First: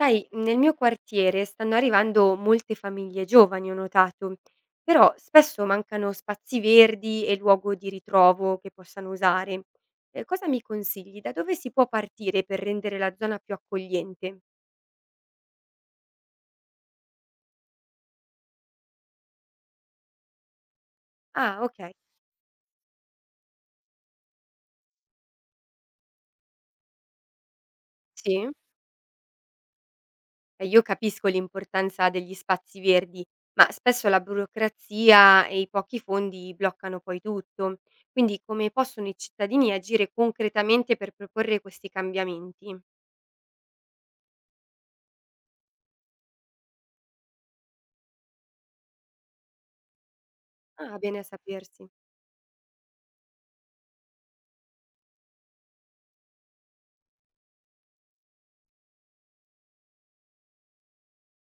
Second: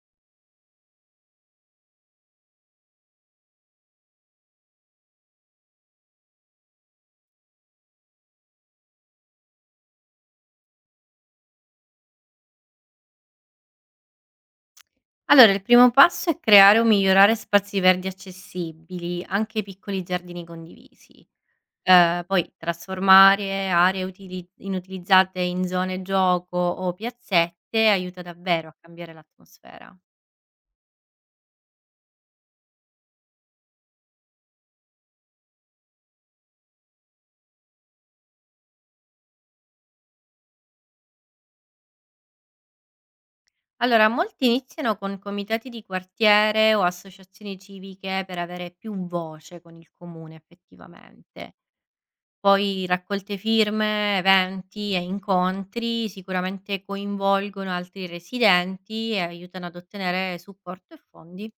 Sai, nel mio quartiere stanno arrivando molte famiglie giovani, ho notato, però spesso mancano spazi verdi e luogo di ritrovo che possano usare. Cosa mi consigli? Da dove si può partire per rendere la zona più accogliente? Allora, il primo passo è creare o migliorare spazi verdi accessibili, anche piccoli giardini condivisi. Ah, ok, Poi trasformare inutilizzate in zone gioco o piazzette aiuta sì. davvero a cambiare l'atmosfera. Io capisco l'importanza degli spazi verdi, ma spesso la burocrazia e i pochi fondi bloccano poi tutto. Quindi come possono i cittadini agire concretamente per proporre questi cambiamenti? Allora, molti iniziano con comitati di quartiere o associazioni civiche per avere più voce con il comune Ah, bene a effettivamente. sapersi. Poi raccolte firme, eventi e incontri sicuramente coinvolgono altri residenti e aiutano ad ottenere supporto e fondi.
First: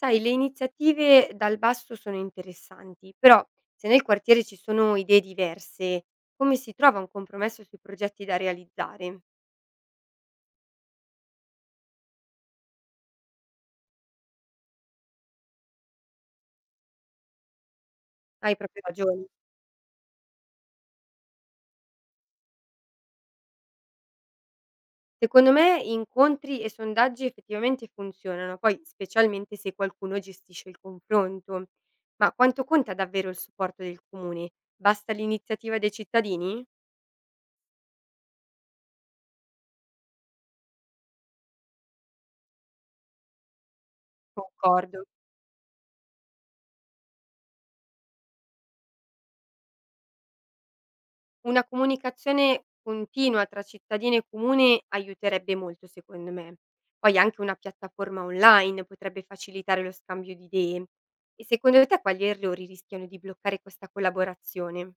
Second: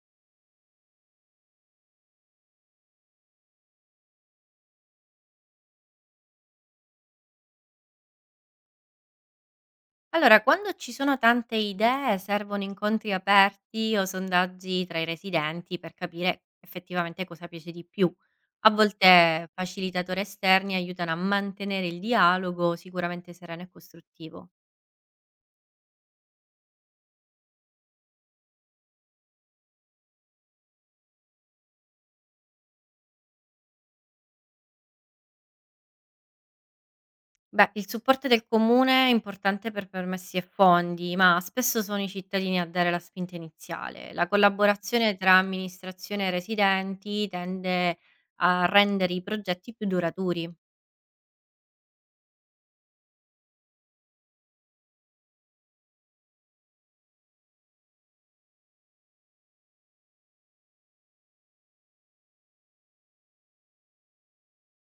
Sai, le iniziative dal basso sono interessanti, però se nel quartiere ci sono idee diverse, come si trova un compromesso sui progetti da realizzare? Allora, quando ci sono tante idee, servono incontri aperti o sondaggi tra i residenti per capire effettivamente cosa piace di più. Hai A proprio ragione. volte facilitatori esterni aiutano a mantenere il dialogo sicuramente sereno e costruttivo. Secondo me incontri e sondaggi effettivamente funzionano, poi specialmente se qualcuno gestisce il confronto. Ma quanto conta davvero il supporto del comune? Basta l'iniziativa dei cittadini? Beh, il supporto del comune è importante per permessi e fondi, ma spesso sono i cittadini a dare la spinta iniziale. La Concordo. collaborazione tra amministrazione e residenti tende a rendere i progetti più duraturi. Una comunicazione continua tra cittadini e comune aiuterebbe molto secondo me. Poi anche una piattaforma online potrebbe facilitare lo scambio di idee. E secondo te quali errori rischiano di bloccare questa collaborazione?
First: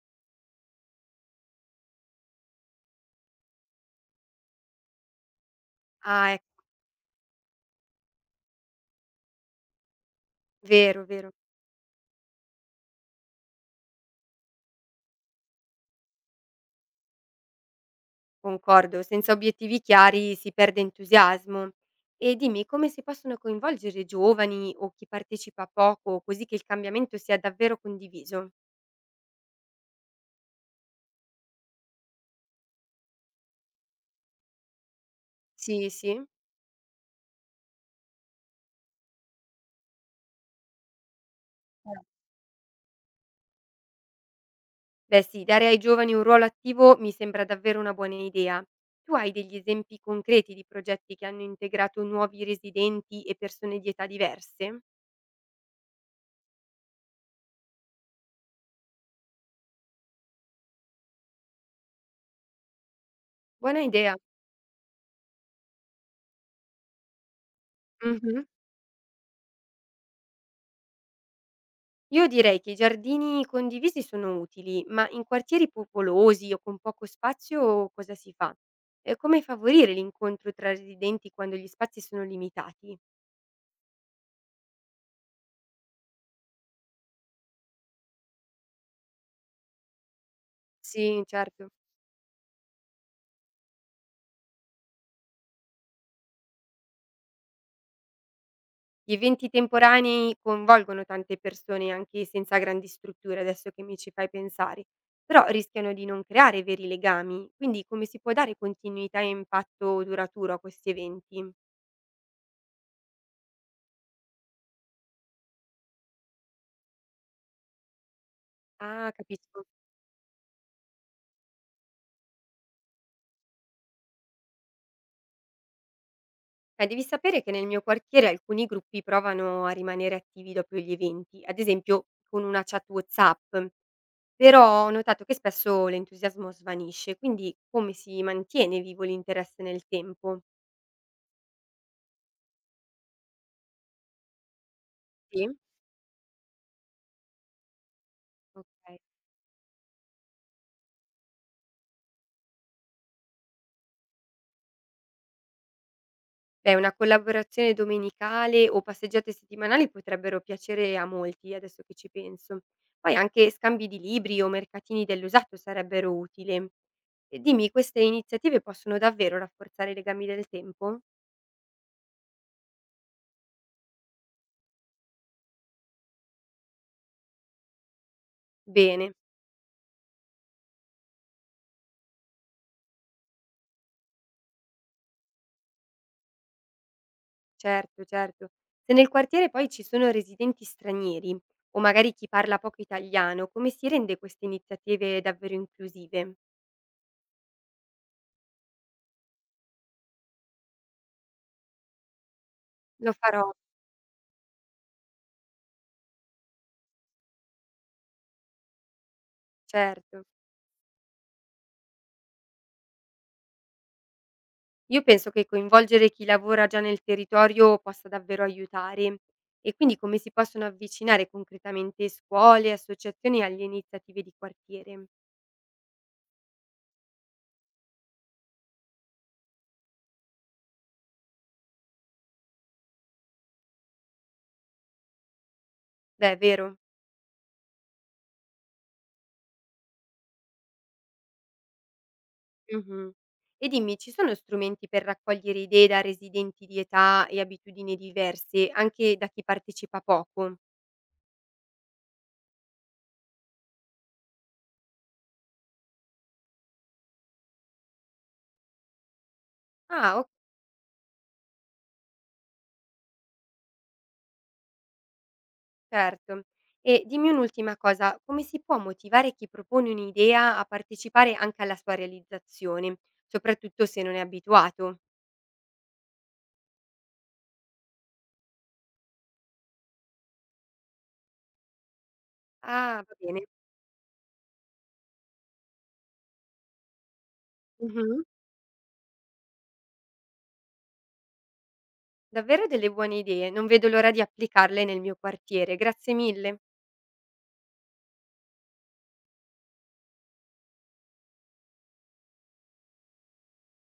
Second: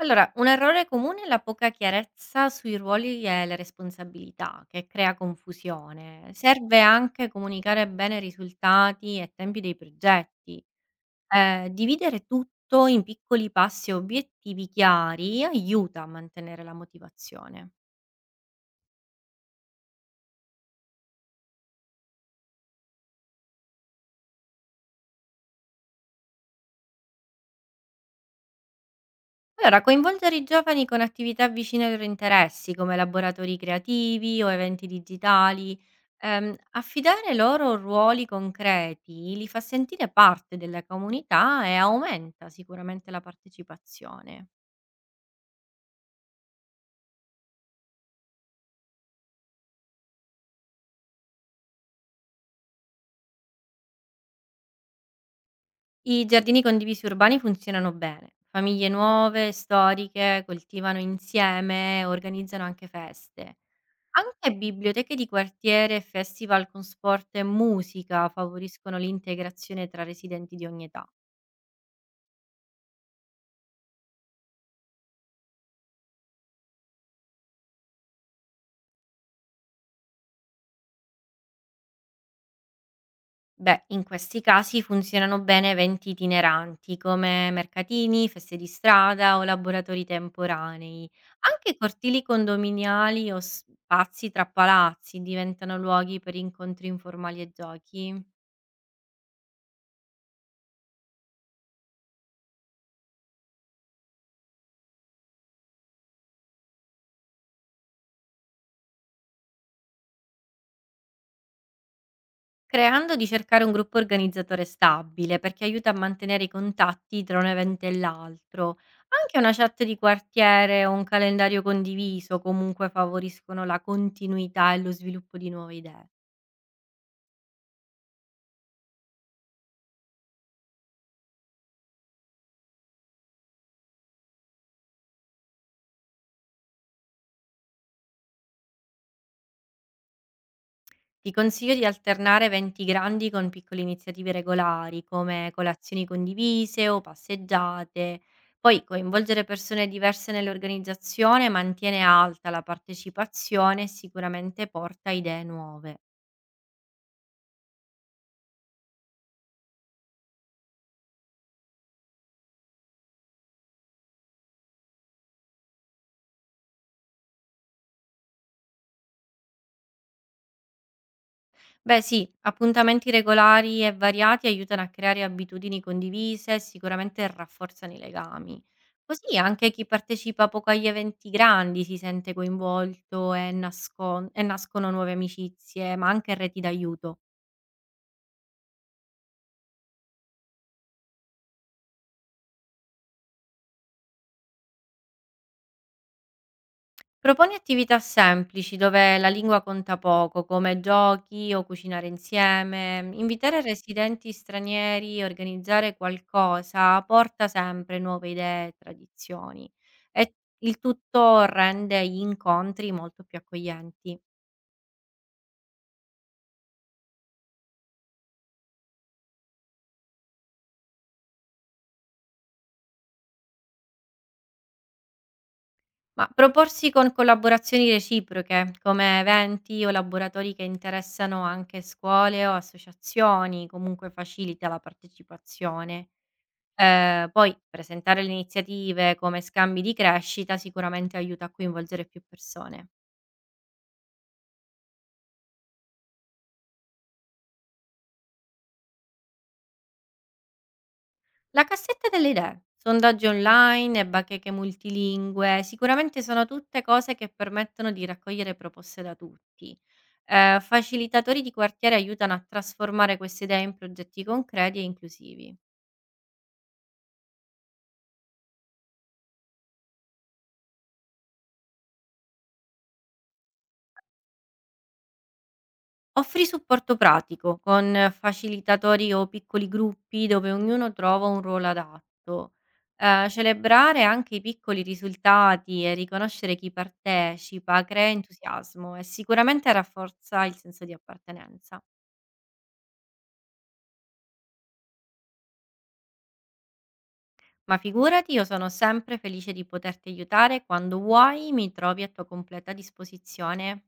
Allora, un errore comune è la poca chiarezza sui ruoli e le responsabilità, che crea confusione. Ah, ecco, Serve anche comunicare bene i risultati e tempi dei progetti. vero, vero, Dividere tutto in piccoli passi e obiettivi chiari aiuta a mantenere la motivazione. concordo. Senza obiettivi chiari si perde entusiasmo. E dimmi come si possono coinvolgere i giovani o chi partecipa poco, così che il cambiamento sia davvero condiviso? Allora, coinvolgere i giovani con attività vicine ai loro interessi, come laboratori creativi o eventi digitali, Sì, sì. Affidare loro ruoli concreti li fa sentire parte della comunità e aumenta sicuramente la partecipazione. Beh sì, dare ai giovani un ruolo attivo mi sembra davvero una buona idea. Tu hai degli esempi concreti di progetti che hanno integrato nuovi residenti e persone di età diverse? I giardini condivisi urbani funzionano bene. Famiglie nuove, storiche, coltivano insieme, organizzano anche feste. Buona idea. Anche biblioteche di quartiere e festival con sport e musica Mhm. favoriscono l'integrazione tra residenti di ogni età. Io direi che i giardini condivisi sono utili, ma in quartieri popolosi o con poco spazio cosa si fa? E come favorire l'incontro tra residenti quando gli spazi sono limitati? Beh, in questi casi funzionano bene eventi itineranti come mercatini, feste di strada o laboratori temporanei. Sì, certo. Anche cortili condominiali o spazi tra palazzi diventano luoghi per incontri informali e giochi. Gli eventi temporanei coinvolgono tante persone anche senza grandi strutture, adesso che mi ci fai pensare, però rischiano di non creare veri legami, quindi come si può dare continuità e impatto duraturo a questi eventi? Creando di cercare un gruppo organizzatore stabile, perché aiuta a mantenere i contatti tra un evento e l'altro. Ah, Anche una capisco. chat di quartiere o un calendario condiviso comunque favoriscono la continuità e lo sviluppo di nuove idee. Devi sapere che nel mio quartiere alcuni gruppi provano a rimanere attivi dopo gli eventi, ad esempio con una chat WhatsApp, però ho notato che spesso l'entusiasmo svanisce, quindi come si mantiene vivo l'interesse nel tempo? Ti consiglio di alternare eventi grandi con piccole iniziative regolari, Sì, come colazioni condivise o passeggiate. Poi ok. coinvolgere persone diverse nell'organizzazione mantiene alta la partecipazione e sicuramente porta idee nuove. Beh, una collaborazione domenicale o passeggiate settimanali potrebbero piacere a molti, adesso che ci penso. Poi anche scambi di libri o mercatini dell'usato sarebbero utili. E dimmi, queste iniziative possono davvero rafforzare i legami del tempo? Beh sì, appuntamenti regolari e variati aiutano a creare abitudini condivise e sicuramente rafforzano i legami. Bene, Così anche chi partecipa poco agli eventi grandi si sente coinvolto e, e nascono nuove amicizie, ma anche reti d'aiuto. certo, certo. Se nel quartiere poi ci sono residenti stranieri o magari chi parla poco italiano, come si rende queste iniziative davvero inclusive? Proponi attività semplici dove la lingua conta poco, come giochi o cucinare insieme. Lo farò, Invitare residenti stranieri, organizzare qualcosa, porta sempre nuove idee e tradizioni. certo. E il tutto rende gli incontri molto più accoglienti. Io penso che coinvolgere chi lavora già nel territorio possa davvero aiutare e quindi come si possono avvicinare concretamente scuole, associazioni alle iniziative di quartiere. Ma proporsi con collaborazioni reciproche, come eventi o laboratori che interessano anche scuole o associazioni, comunque facilita la partecipazione. Beh, è vero. Poi presentare le iniziative come scambi di crescita sicuramente aiuta a coinvolgere più persone. Mhm. E dimmi, ci sono strumenti per raccogliere idee da residenti di età e abitudini diverse, anche da chi partecipa poco? La cassetta delle idee, sondaggi online e bacheche multilingue, sicuramente sono tutte cose che permettono di raccogliere proposte da tutti. Ah, ok, Facilitatori di quartiere aiutano a trasformare queste idee in progetti concreti e inclusivi. certo. E dimmi un'ultima cosa, come si può motivare chi propone un'idea a partecipare anche alla sua realizzazione, soprattutto se non è abituato? Offri supporto pratico con facilitatori o piccoli gruppi dove ognuno trova un ruolo adatto. Ah, va bene. Celebrare anche i piccoli risultati e riconoscere chi partecipa crea Mh-mh. entusiasmo e sicuramente rafforza il senso di appartenenza. Davvero delle buone idee, non vedo l'ora di applicarle nel mio quartiere. Grazie mille. Ma figurati, io sono sempre felice di poterti aiutare quando vuoi, mi trovi a tua completa disposizione.